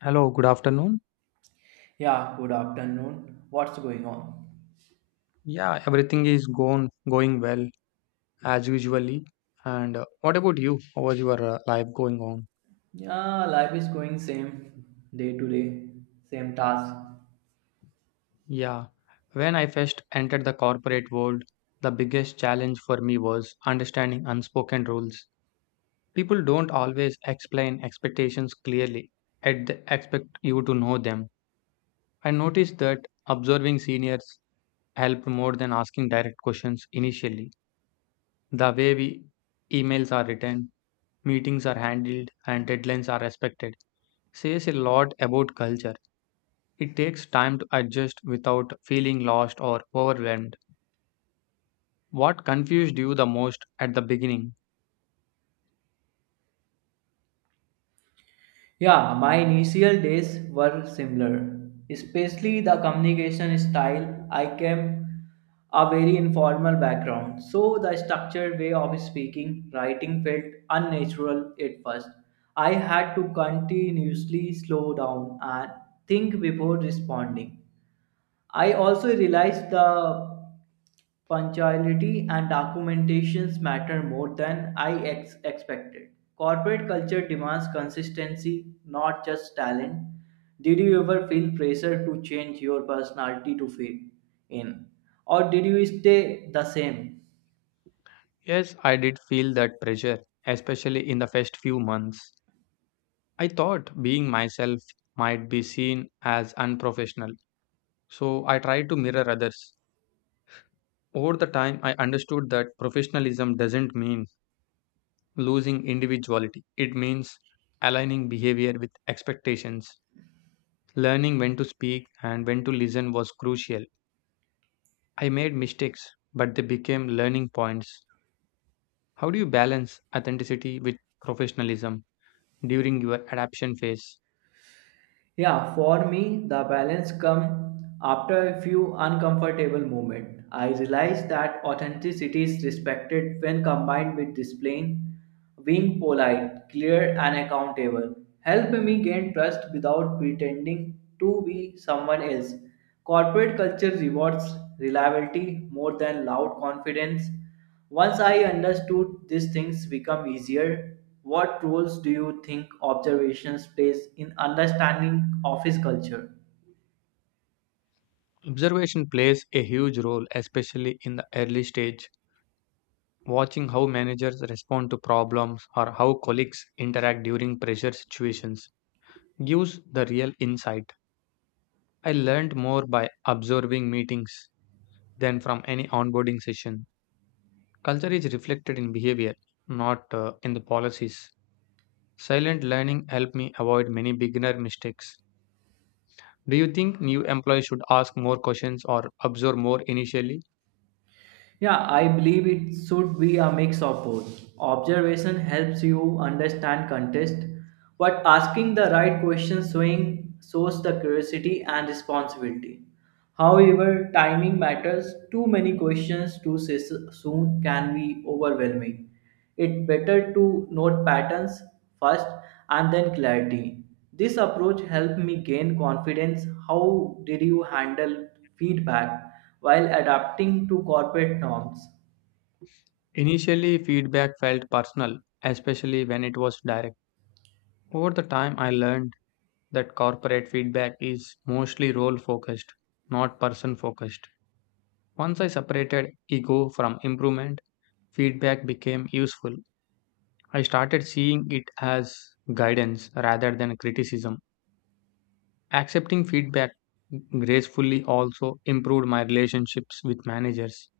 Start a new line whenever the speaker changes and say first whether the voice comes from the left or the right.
left: Hello, good afternoon.
right: Yeah, good afternoon. What's going on?
left: Yeah, everything is going well as usually. And what about you? How was your life going on?
right: Yeah, life is going same day to day, same task.
left: Yeah, when I first entered the corporate world, the biggest challenge for me was understanding unspoken rules. People don't always explain expectations clearly, and they expect you to know them. I noticed that observing seniors helped more than asking direct questions initially. The way we emails are written, meetings are handled, and deadlines are respected says a lot about culture. It takes time to adjust without feeling lost or overwhelmed. What confused you the most at the beginning?
right: Yeah, my initial days were similar, especially the communication style. I came a very informal background, so the structured way of speaking, writing felt unnatural at first. I had to continuously slow down and think before responding. I also realized the Punctuality and documentations matter more than I expected. Corporate culture demands consistency, not just talent. Did you ever feel pressure to change your personality to fit in? Or did you stay the same?
left: Yes, I did feel that pressure, especially in the first few months. I thought being myself might be seen as unprofessional, so I tried to mirror others. Over the time, I understood that professionalism doesn't mean losing individuality. It means aligning behavior with expectations. Learning when to speak and when to listen was crucial. I made mistakes, but they became learning points. How do you balance authenticity with professionalism during your adaptation phase?
right: Yeah, for me, the balance come after a few uncomfortable moments. I realized that authenticity is respected when combined with discipline. Being polite, clear, and accountable help me gain trust without pretending to be someone else. Corporate culture rewards reliability more than loud confidence. Once I understood these things become easier. What roles do you think observations plays in understanding office culture?
left: Observation plays a huge role, especially in the early stage. Watching how managers respond to problems or how colleagues interact during pressure situations gives the real insight. I learned more by observing meetings than from any onboarding session. Culture is reflected in behavior, not in the policies. Silent learning helped me avoid many beginner mistakes. Do you think new employees should ask more questions or observe more initially?
right: Yeah, I believe it should be a mix of both. Observation helps you understand context, but asking the right questions showing shows the curiosity and responsibility. However, timing matters. Too many questions too soon can be overwhelming. It's better to note patterns first and then clarity. This approach helped me gain confidence. How did you handle feedback while adapting to corporate norms?
left: Initially, feedback felt personal, especially when it was direct. Over the time, I learned that corporate feedback is mostly role focused, not person focused. Once I separated ego from improvement, feedback became useful. I started seeing it as guidance rather than criticism. Accepting feedback gracefully also improved my relationships with managers.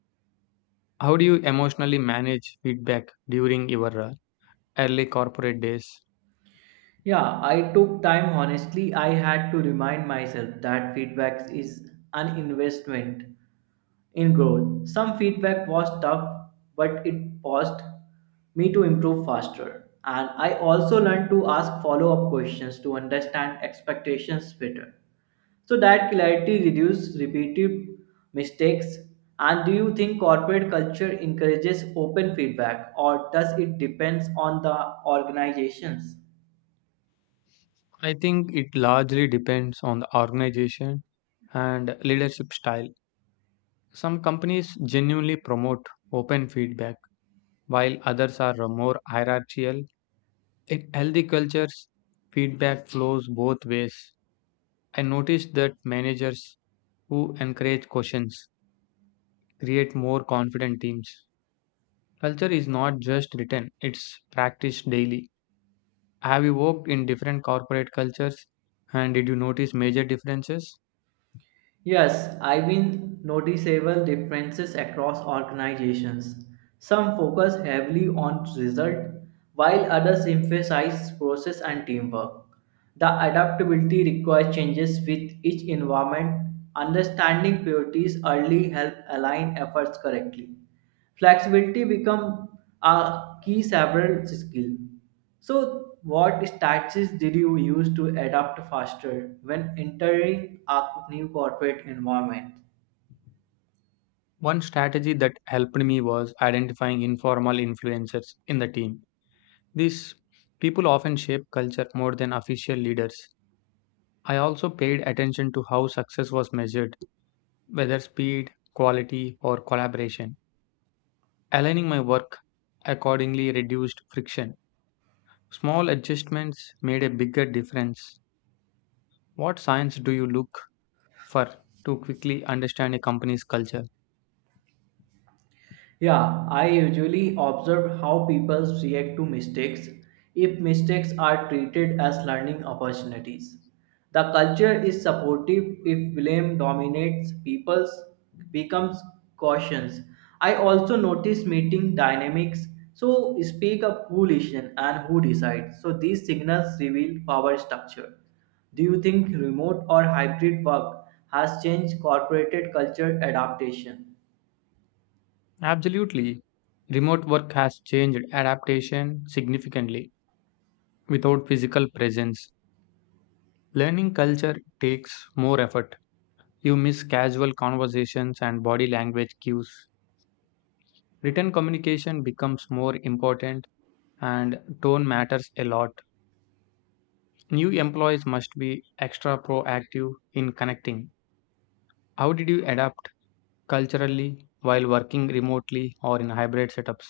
left: How do you emotionally manage feedback during your early corporate days?
right: Yeah, I took time honestly. I had to remind myself that feedback is an investment in growth. Some feedback was tough, but it forced me to improve faster. And I also learned to ask follow up questions to understand expectations better. So that clarity reduces repeated mistakes. And do you think corporate culture encourages open feedback or does it depends on the organizations?
left: I think it largely depends on the organization and leadership style. Some companies genuinely promote open feedback, while others are more hierarchical. In healthy cultures, feedback flows both ways. I noticed that managers who encourage questions create more confident teams. Culture is not just written, it's practiced daily. Have you worked in different corporate cultures and did you notice major differences?
right: Yes, I've been noticeable differences across organizations. Some focus heavily on result, while others emphasize process and teamwork. The adaptability requires changes with each environment. Understanding priorities early help align efforts correctly. Flexibility become a key several skill. So what strategies did you use to adapt faster when entering a new corporate environment?
left: One strategy that helped me was identifying informal influencers in the team. These people often shape culture more than official leaders. I also paid attention to how success was measured, whether speed, quality, or collaboration. Aligning my work accordingly reduced friction. Small adjustments made a bigger difference. What signs do you look for to quickly understand a company's culture?
right: Yeah, I usually observe how people react to mistakes if mistakes are treated as learning opportunities. The culture is supportive if blame dominates people becomes cautious. I also notice meeting dynamics so speak up who listen and who decides. So these signals reveal power structure. Do you think remote or hybrid work has changed corporate culture adaptation?
left: Absolutely. Remote work has changed adaptation significantly without physical presence. Learning culture takes more effort. You miss casual conversations and body language cues. Written communication becomes more important and tone matters a lot. New employees must be extra proactive in connecting. How did you adapt culturally while working remotely or in hybrid setups?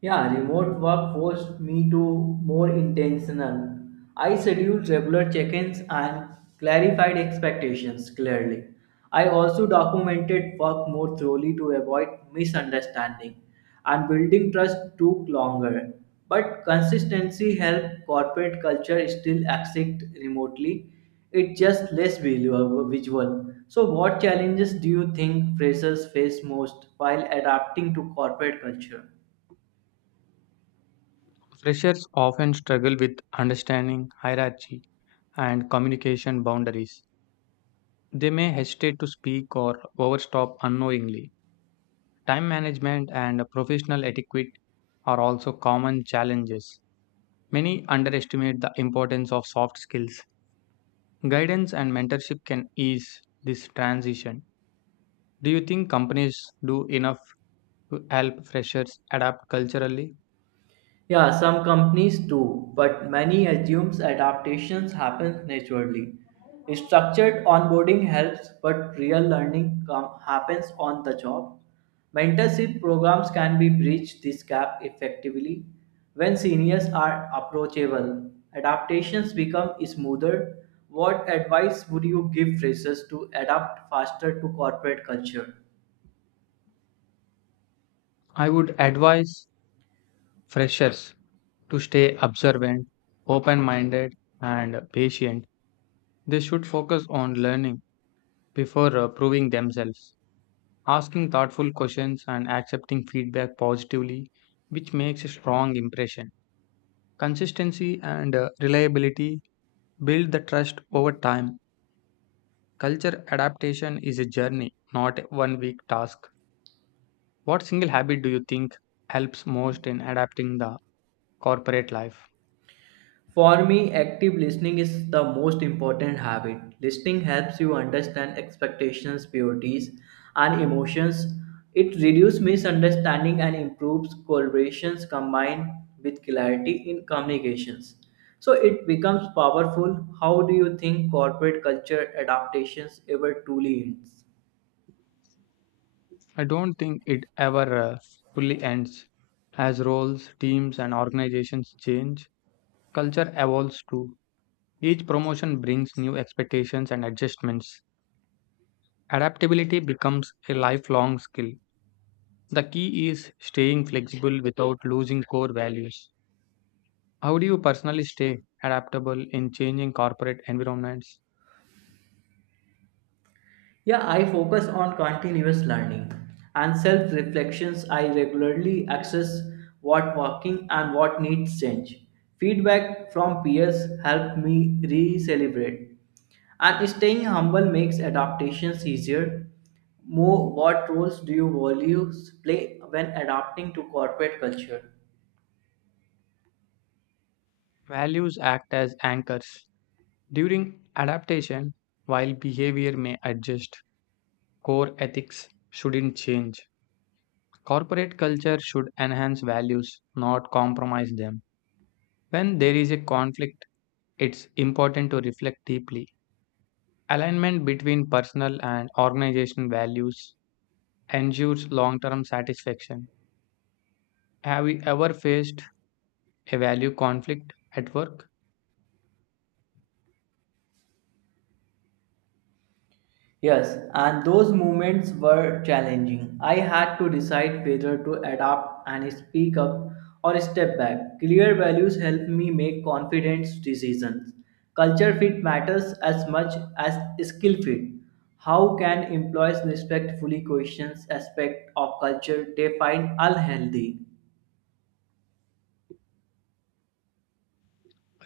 right: Yeah, remote work forced me to more intentional. I scheduled regular check-ins and clarified expectations clearly. I also documented work more thoroughly to avoid misunderstanding and building trust took longer. But consistency helped corporate culture still exist remotely. It's just less visual. So what challenges do you think freshers face most while adapting to corporate culture?
left: Freshers often struggle with understanding hierarchy and communication boundaries. They may hesitate to speak or overstop unknowingly. Time management and professional etiquette are also common challenges. Many underestimate the importance of soft skills. Guidance and mentorship can ease this transition. Do you think companies do enough to help freshers adapt culturally?
right: Yeah, some companies do, but many assumes adaptations happen naturally. Structured onboarding helps, but real learning happens on the job. Mentorship programs can be bridge this gap effectively when seniors are approachable. Adaptations become smoother. What advice would you give freshers to adapt faster to corporate culture?
left: I would advise freshers to stay observant, open minded, and patient. They should focus on learning before proving themselves, asking thoughtful questions, and accepting feedback positively, which makes a strong impression. Consistency and reliability build the trust over time. Culture adaptation is a journey, not a one week task. What single habit do you think helps most in adapting the corporate life?
right: For me, active listening is the most important habit. Listening helps you understand expectations, priorities, and emotions. It reduces misunderstanding and improves collaborations combined with clarity in communications. So it becomes powerful. How do you think corporate culture adaptations ever truly ends?
left: I don't think it ever fully ends. As roles, teams, and organizations change, culture evolves too. Each promotion brings new expectations and adjustments. Adaptability becomes a lifelong skill. The key is staying flexible without losing core values. How do you personally stay adaptable in changing corporate environments?
right: Yeah, I focus on continuous learning and self reflections. I regularly assess what working and what needs change. Feedback from peers help me re celebrate. And staying humble makes adaptations easier. More, what roles do you values play when adapting to corporate culture?
left: Values act as anchors. During adaptation, while behavior may adjust, core ethics shouldn't change. Corporate culture should enhance values, not compromise them. When there is a conflict, it's important to reflect deeply. Alignment between personal and organizational values ensures long term satisfaction. Have you ever faced a value conflict at work?
right: Yes, and those moments were challenging. I had to decide whether to adapt and speak up or step back. Clear values help me make confident decisions. Culture fit matters as much as skill fit. How can employees respectfully question aspects of culture they find unhealthy?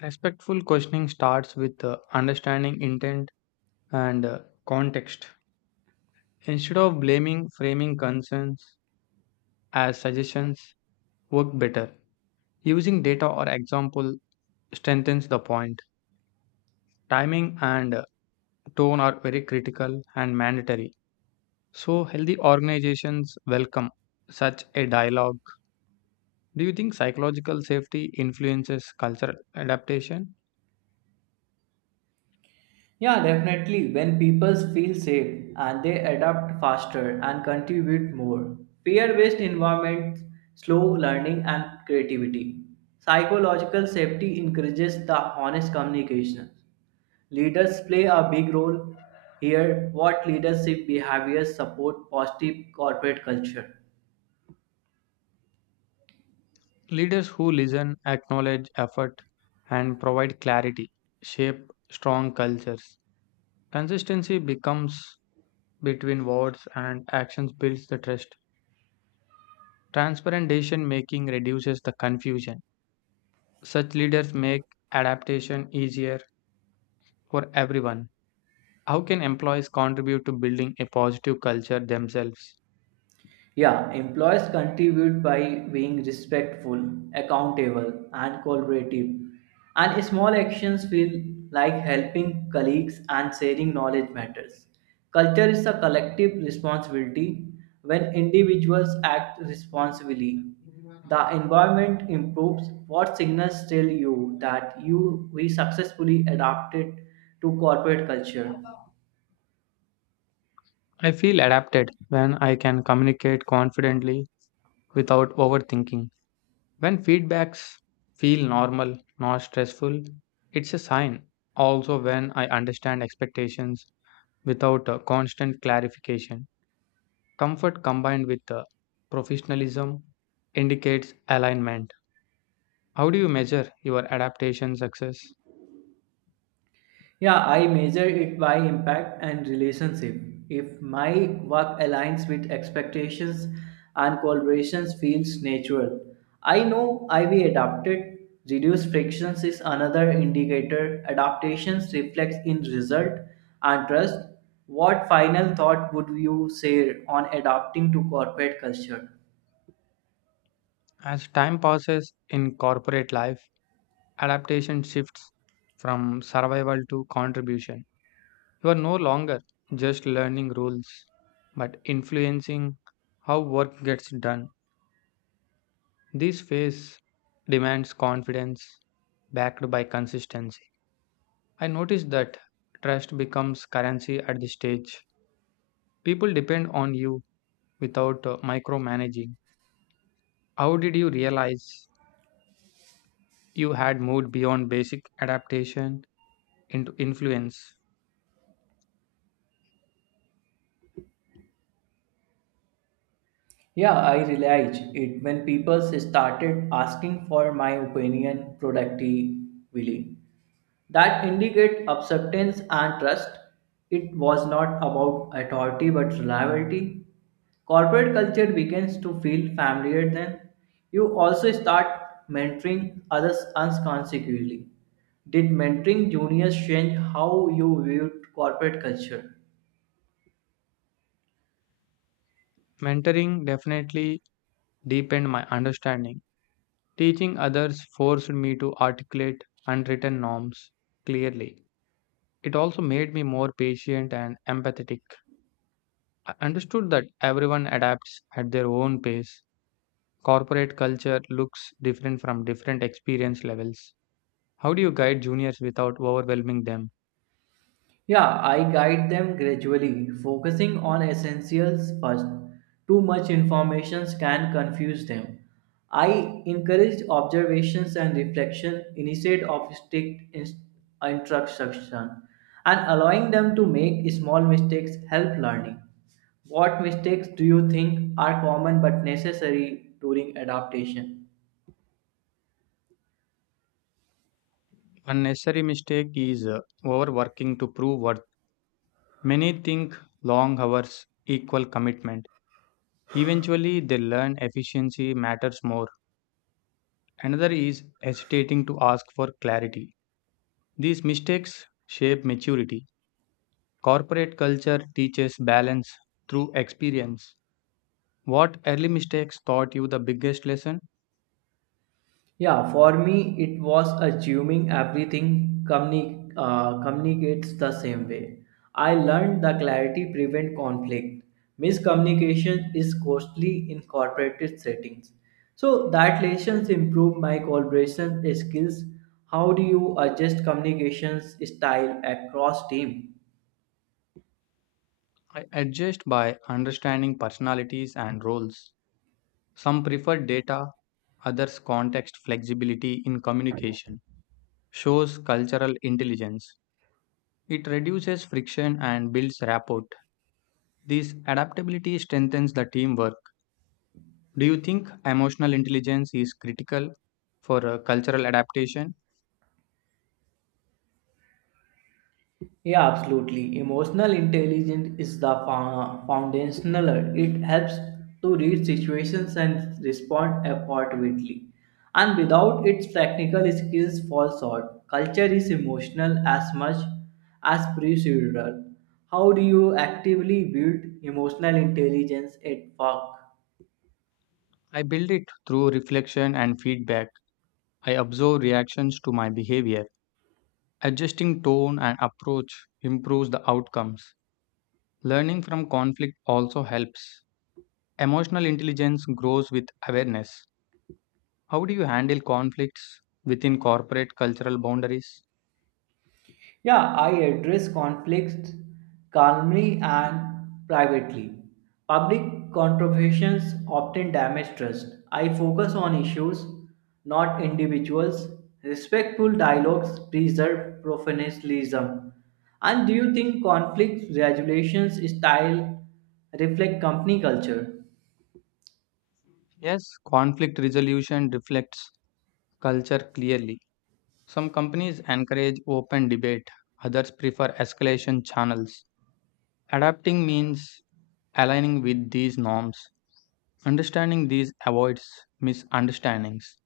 left: Respectful questioning starts with understanding intent and context. Instead of blaming, framing concerns as suggestions work better. Using data or example strengthens the point. Timing and tone are very critical and mandatory. So, healthy organizations welcome such a dialogue. Do you think psychological safety influences cultural adaptation?
right: Yeah, definitely. When people feel safe and they adapt faster and contribute more, peer based environments slow learning and creativity. Psychological safety encourages the honest communication. Leaders play a big role here. What leadership behaviors support positive corporate culture?
left: Leaders who listen, acknowledge effort, and provide clarity shape strong cultures. Consistency becomes between words and actions builds the trust. Transparent decision making reduces the confusion. Such leaders make adaptation easier for everyone. How can employees contribute to building a positive culture themselves?
right: Yeah, employees contribute by being respectful, accountable, and collaborative. And small actions feel like helping colleagues and sharing knowledge matters. Culture is a collective responsibility. When individuals act responsibly, the environment improves. What signals tell you that you we successfully adapted to corporate culture?
left: I feel adapted when I can communicate confidently without overthinking. When feedbacks feel normal, not stressful, it's a sign. Also, when I understand expectations without a constant clarification, comfort combined with professionalism indicates alignment. How do you measure your adaptation success?
right: Yeah, I measure it by impact and relationship. If my work aligns with expectations and collaborations feels natural, I know I will adapt it. Reduced frictions is another indicator. Adaptations reflects in result and trust. What final thought would you say on adapting to corporate culture?
left: As time passes in corporate life, adaptation shifts from survival to contribution. You are no longer just learning rules, but influencing how work gets done. This phase demands confidence backed by consistency. I noticed that trust becomes currency at this stage. People depend on you without micromanaging. How did you realize you had moved beyond basic adaptation into influence?
right: Yeah, I realized it when people started asking for my opinion productively. That indicate acceptance and trust. It was not about authority but reliability. Corporate culture begins to feel familiar then. You also start mentoring others unconsciously. Did mentoring juniors change how you viewed corporate culture?
left: Mentoring definitely deepened my understanding. Teaching others forced me to articulate unwritten norms clearly. It also made me more patient and empathetic. I understood that everyone adapts at their own pace. Corporate culture looks different from different experience levels. How do you guide juniors without overwhelming them?
right: Yeah, I guide them gradually, focusing on essentials first. Too much information can confuse them. I encourage observations and reflection instead of strict instruction, and allowing them to make small mistakes help learning. What mistakes do you think are common but necessary during adaptation?
left: Unnecessary mistake is overworking to prove worth. Many think long hours equal commitment. Eventually, they learn efficiency matters more. Another is hesitating to ask for clarity. These mistakes shape maturity. Corporate culture teaches balance through experience. What early mistakes taught you the biggest lesson?
right: Yeah, for me, it was assuming everything communicates the same way. I learned that clarity prevent conflict. Miscommunication is costly in corporate settings. So that lessons improve my collaboration skills. How do you adjust communications style across team?
left: I adjust by understanding personalities and roles. Some prefer data, others context flexibility in communication. Shows cultural intelligence. It reduces friction and builds rapport. This adaptability strengthens the teamwork. Do you think emotional intelligence is critical for cultural adaptation?
right: Yeah, absolutely. Emotional intelligence is the foundational. It helps to read situations and respond appropriately. And without its technical skills fall short. Culture is emotional as much as procedural. How do you actively build emotional intelligence at work?
left: I build it through reflection and feedback. I observe reactions to my behavior. Adjusting tone and approach improves the outcomes. Learning from conflict also helps. Emotional intelligence grows with awareness. How do you handle conflicts within corporate cultural boundaries?
right: Yeah, I address conflicts calmly and privately. Public controversies often damage trust. I focus on issues, not individuals. Respectful dialogues preserve professionalism. And do you think conflict regulations style reflect company culture?
left: Yes, conflict resolution reflects culture clearly. Some companies encourage open debate, others prefer escalation channels. Adapting means aligning with these norms. Understanding these avoids misunderstandings.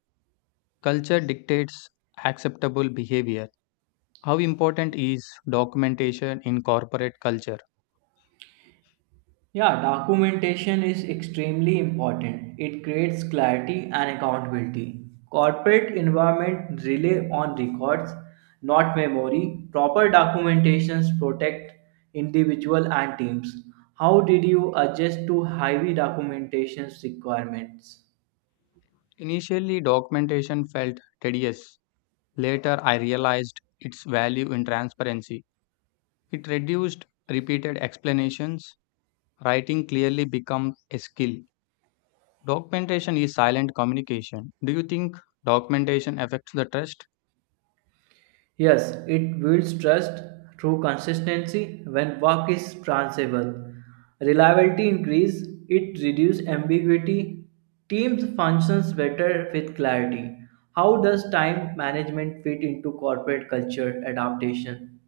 left: Culture dictates acceptable behavior. How important is documentation in corporate culture?
right: Yeah, documentation is extremely important. It creates clarity and accountability. Corporate environment rely on records, not memory. Proper documentations protect individual and teams. How did you adjust to heavy documentations requirements?
left: Initially, documentation felt tedious. Later, I realized its value in transparency. It reduced repeated explanations. Writing clearly becomes a skill. Documentation is silent communication. Do you think documentation affects the trust?
right: Yes, it builds trust through consistency when work is transferable, reliability increase, it reduces ambiguity. Teams functions better with clarity. How does time management fit into corporate culture adaptation?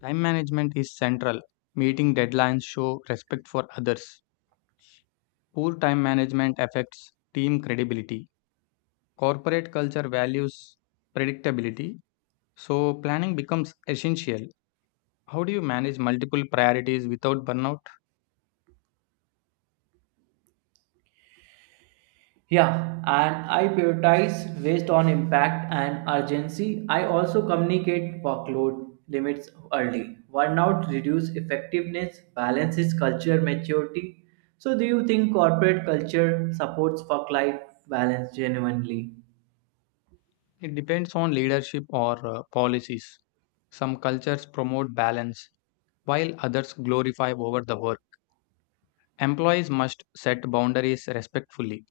left: Time management is central. Meeting deadlines show respect for others. Poor time management affects team credibility. Corporate culture values predictability, so planning becomes essential. How do you manage multiple priorities without burnout?
right: Yeah, and I prioritize based on impact and urgency. I also communicate workload limits early. Burnout reduce effectiveness, balances culture maturity. So do you think corporate culture supports work-life balance genuinely?
left: It depends on leadership or policies. Some cultures promote balance, while others glorify over the work. Employees must set boundaries respectfully.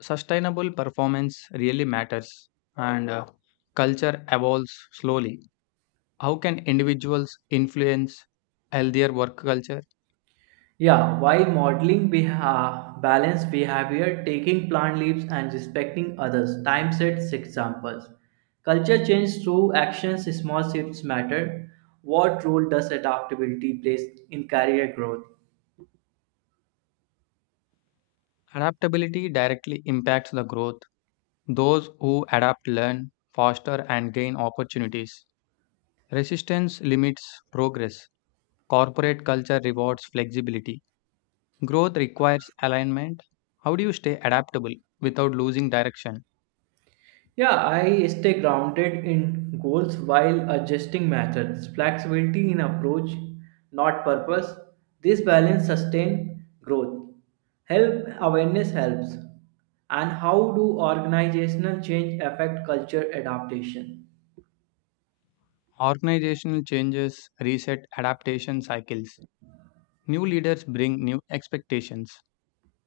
left: Sustainable performance really matters, and culture evolves slowly. How can individuals influence healthier work culture?
right: Yeah, while modeling balanced behavior, taking plant leaves and respecting others, time sets examples. Culture change through actions, small shifts matter. What role does adaptability play in career growth?
left: Adaptability directly impacts the growth. Those who adapt learn faster and gain opportunities. Resistance limits progress. Corporate culture rewards flexibility. Growth requires alignment. How do you stay adaptable without losing direction?
right: Yeah, I stay grounded in goals while adjusting methods, flexibility in approach, not purpose. This balance sustain growth. Help awareness helps. And how do organizational change affect culture adaptation?
left: Organizational changes reset adaptation cycles. New leaders bring new expectations.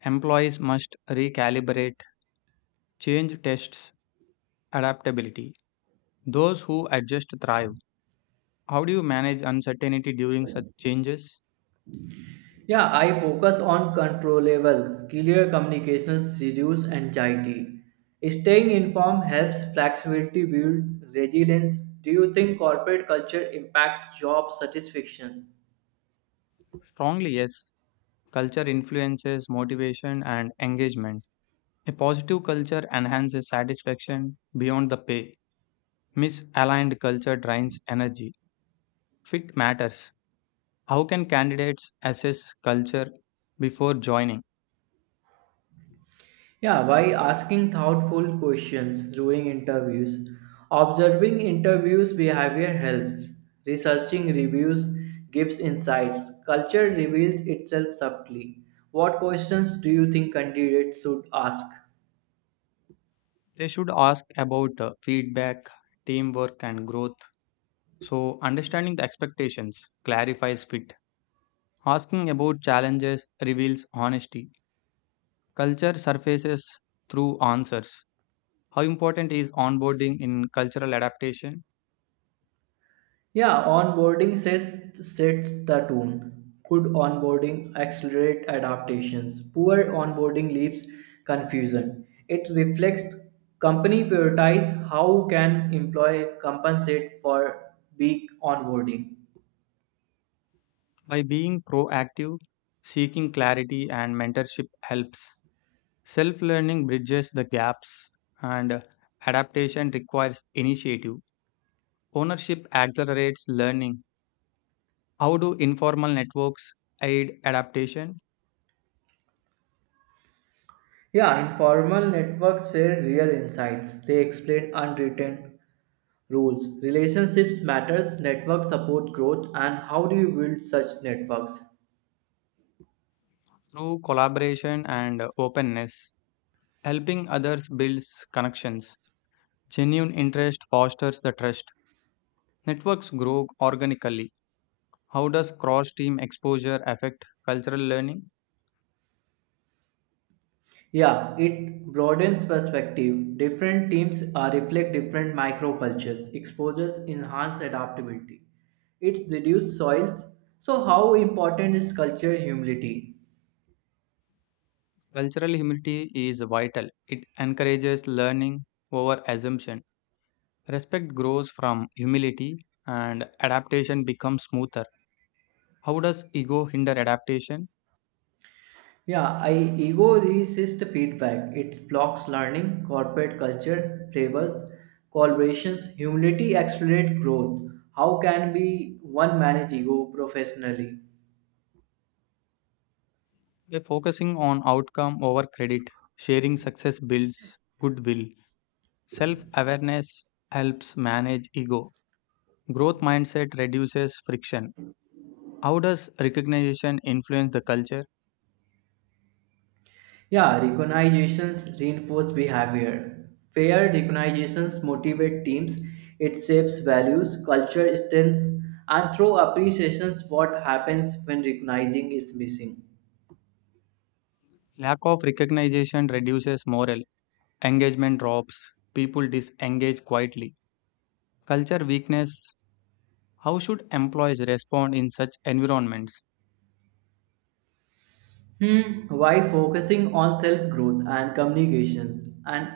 left: Employees must recalibrate. Change tests adaptability. Those who adjust thrive. How do you manage uncertainty during such changes?
right: Yeah, I focus on controllable, clear communications reduce anxiety. Staying informed helps flexibility build resilience. Do you think corporate culture impacts job satisfaction?
left: Strongly, yes. Culture influences motivation and engagement. A positive culture enhances satisfaction beyond the pay. Misaligned culture drains energy. Fit matters. How can candidates assess culture before joining?
right: Yeah, by asking thoughtful questions during interviews, observing interviews behavior helps, researching reviews gives insights, culture reveals itself subtly. What questions do you think candidates should ask?
left: They should ask about feedback, teamwork, and growth. So, understanding the expectations clarifies fit. Asking about challenges reveals honesty. Culture surfaces through answers. How important is onboarding in cultural adaptation?
right: Yeah, sets the tone. Good onboarding accelerate adaptations. Poor onboarding leaves confusion. It reflects company prioritize how can employee compensate for weak onboarding.
left: By being proactive, seeking clarity, and mentorship helps. Self learning bridges the gaps, and adaptation requires initiative. Ownership accelerates learning. How do informal networks aid adaptation?
right: Yeah, informal networks share real insights. They explain unwritten rules. Relationships matters, network support growth and how do you build such networks?
left: Through collaboration and openness. Helping others builds connections. Genuine interest fosters the trust. Networks grow organically. How does cross team exposure affect cultural learning?
right: Yeah, it broadens perspective. Different teams reflect different microcultures. Exposures enhance adaptability. It's reduced soils. So how important is culture humility?
left: Cultural humility is vital. It encourages learning over assumption. Respect grows from humility and adaptation becomes smoother. How does ego hinder adaptation?
right: Yeah, I ego resists feedback. It blocks learning, corporate culture, flavors, collaborations, humility accelerates growth. How can we one manage ego professionally?
left: By focusing on outcome over credit, sharing success builds goodwill. Self awareness helps manage ego. Growth mindset reduces friction. How does recognition influence the culture?
right: Yeah, recognitions reinforce behavior. Fair recognitions motivate teams, it shapes values, culture strengths, and through appreciations what happens when recognizing is missing.
left: Lack of recognition reduces morale, engagement drops, people disengage quietly. Culture weakness. How should employees respond in such environments?
right: Hmm. Why focusing on self-growth and communications and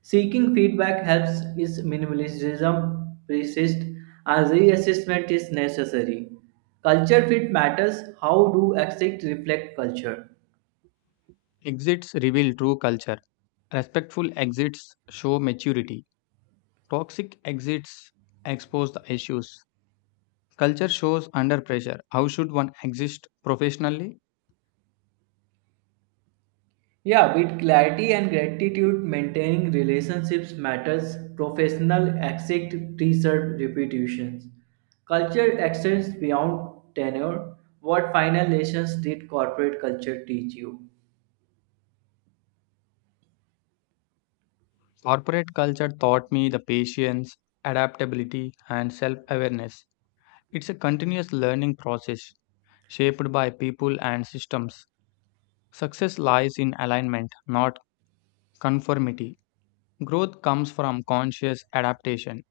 right: seeking feedback helps is minimalism persist and reassessment is necessary. Culture fit matters. How do exit reflect culture?
left: Exits reveal true culture. Respectful exits show maturity. Toxic exits expose the issues. Culture shows under pressure. How should one exist professionally?
right: Yeah, with clarity and gratitude, maintaining relationships matters. Professional exit preserve reputations. Culture extends beyond tenure. What final lessons did corporate culture teach you?
left: Corporate culture taught me the patience, adaptability, and self awareness. It's a continuous learning process shaped by people and systems. Success lies in alignment, not conformity. Growth comes from conscious adaptation.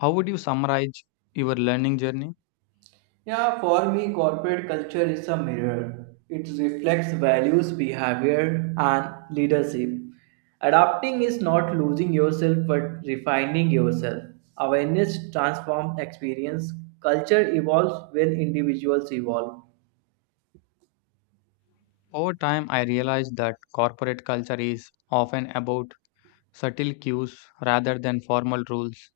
left: How would you summarize your learning journey?
right: Yeah, for me, corporate culture is a mirror. It reflects values, behavior, and leadership. Adapting is not losing yourself but refining yourself. Awareness transforms experience. Culture evolves when individuals evolve.
left: Over time, I realized that corporate culture is often about subtle cues rather than formal rules.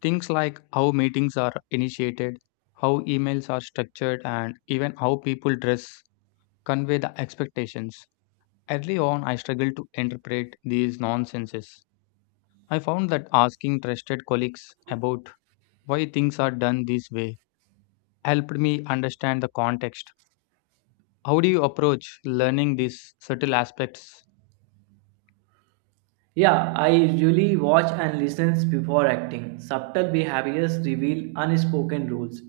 left: Things like how meetings are initiated, how emails are structured, and even how people dress convey the expectations. Early on, I struggled to interpret these nonsenses. I found that asking trusted colleagues about why things are done this way helped me understand the context. How do you approach learning these subtle aspects?
right: Yeah, I usually watch and listen before acting. Subtle behaviors reveal unspoken rules.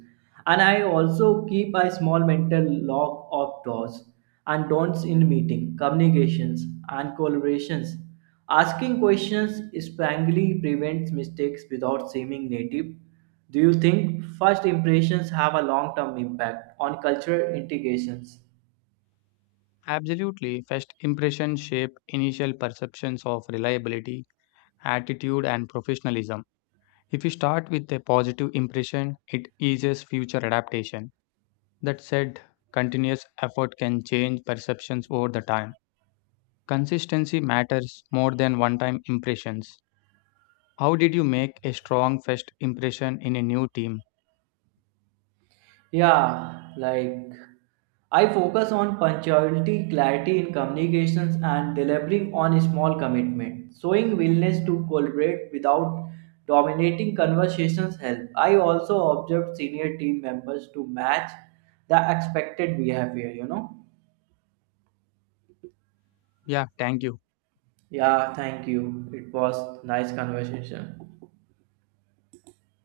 right: And I also keep a small mental log of do's and don'ts in meeting, communications, and collaborations. Asking questions sparingly prevents mistakes without seeming native. Do you think first impressions have a long-term impact on cultural integrations?
left: Absolutely, first impressions shape initial perceptions of reliability, attitude, and professionalism. If you start with a positive impression, it eases future adaptation. That said, continuous effort can change perceptions over the time. Consistency matters more than one time impressions. How did you make a strong first impression in a new team?
right: Yeah, like I focus on punctuality, clarity in communications, and delivering on small commitments. Showing willingness to collaborate without dominating conversations help. I also observed senior team members to match the expected behavior, you know.
left: Yeah, thank you.
right: Yeah, thank you. It was nice conversation.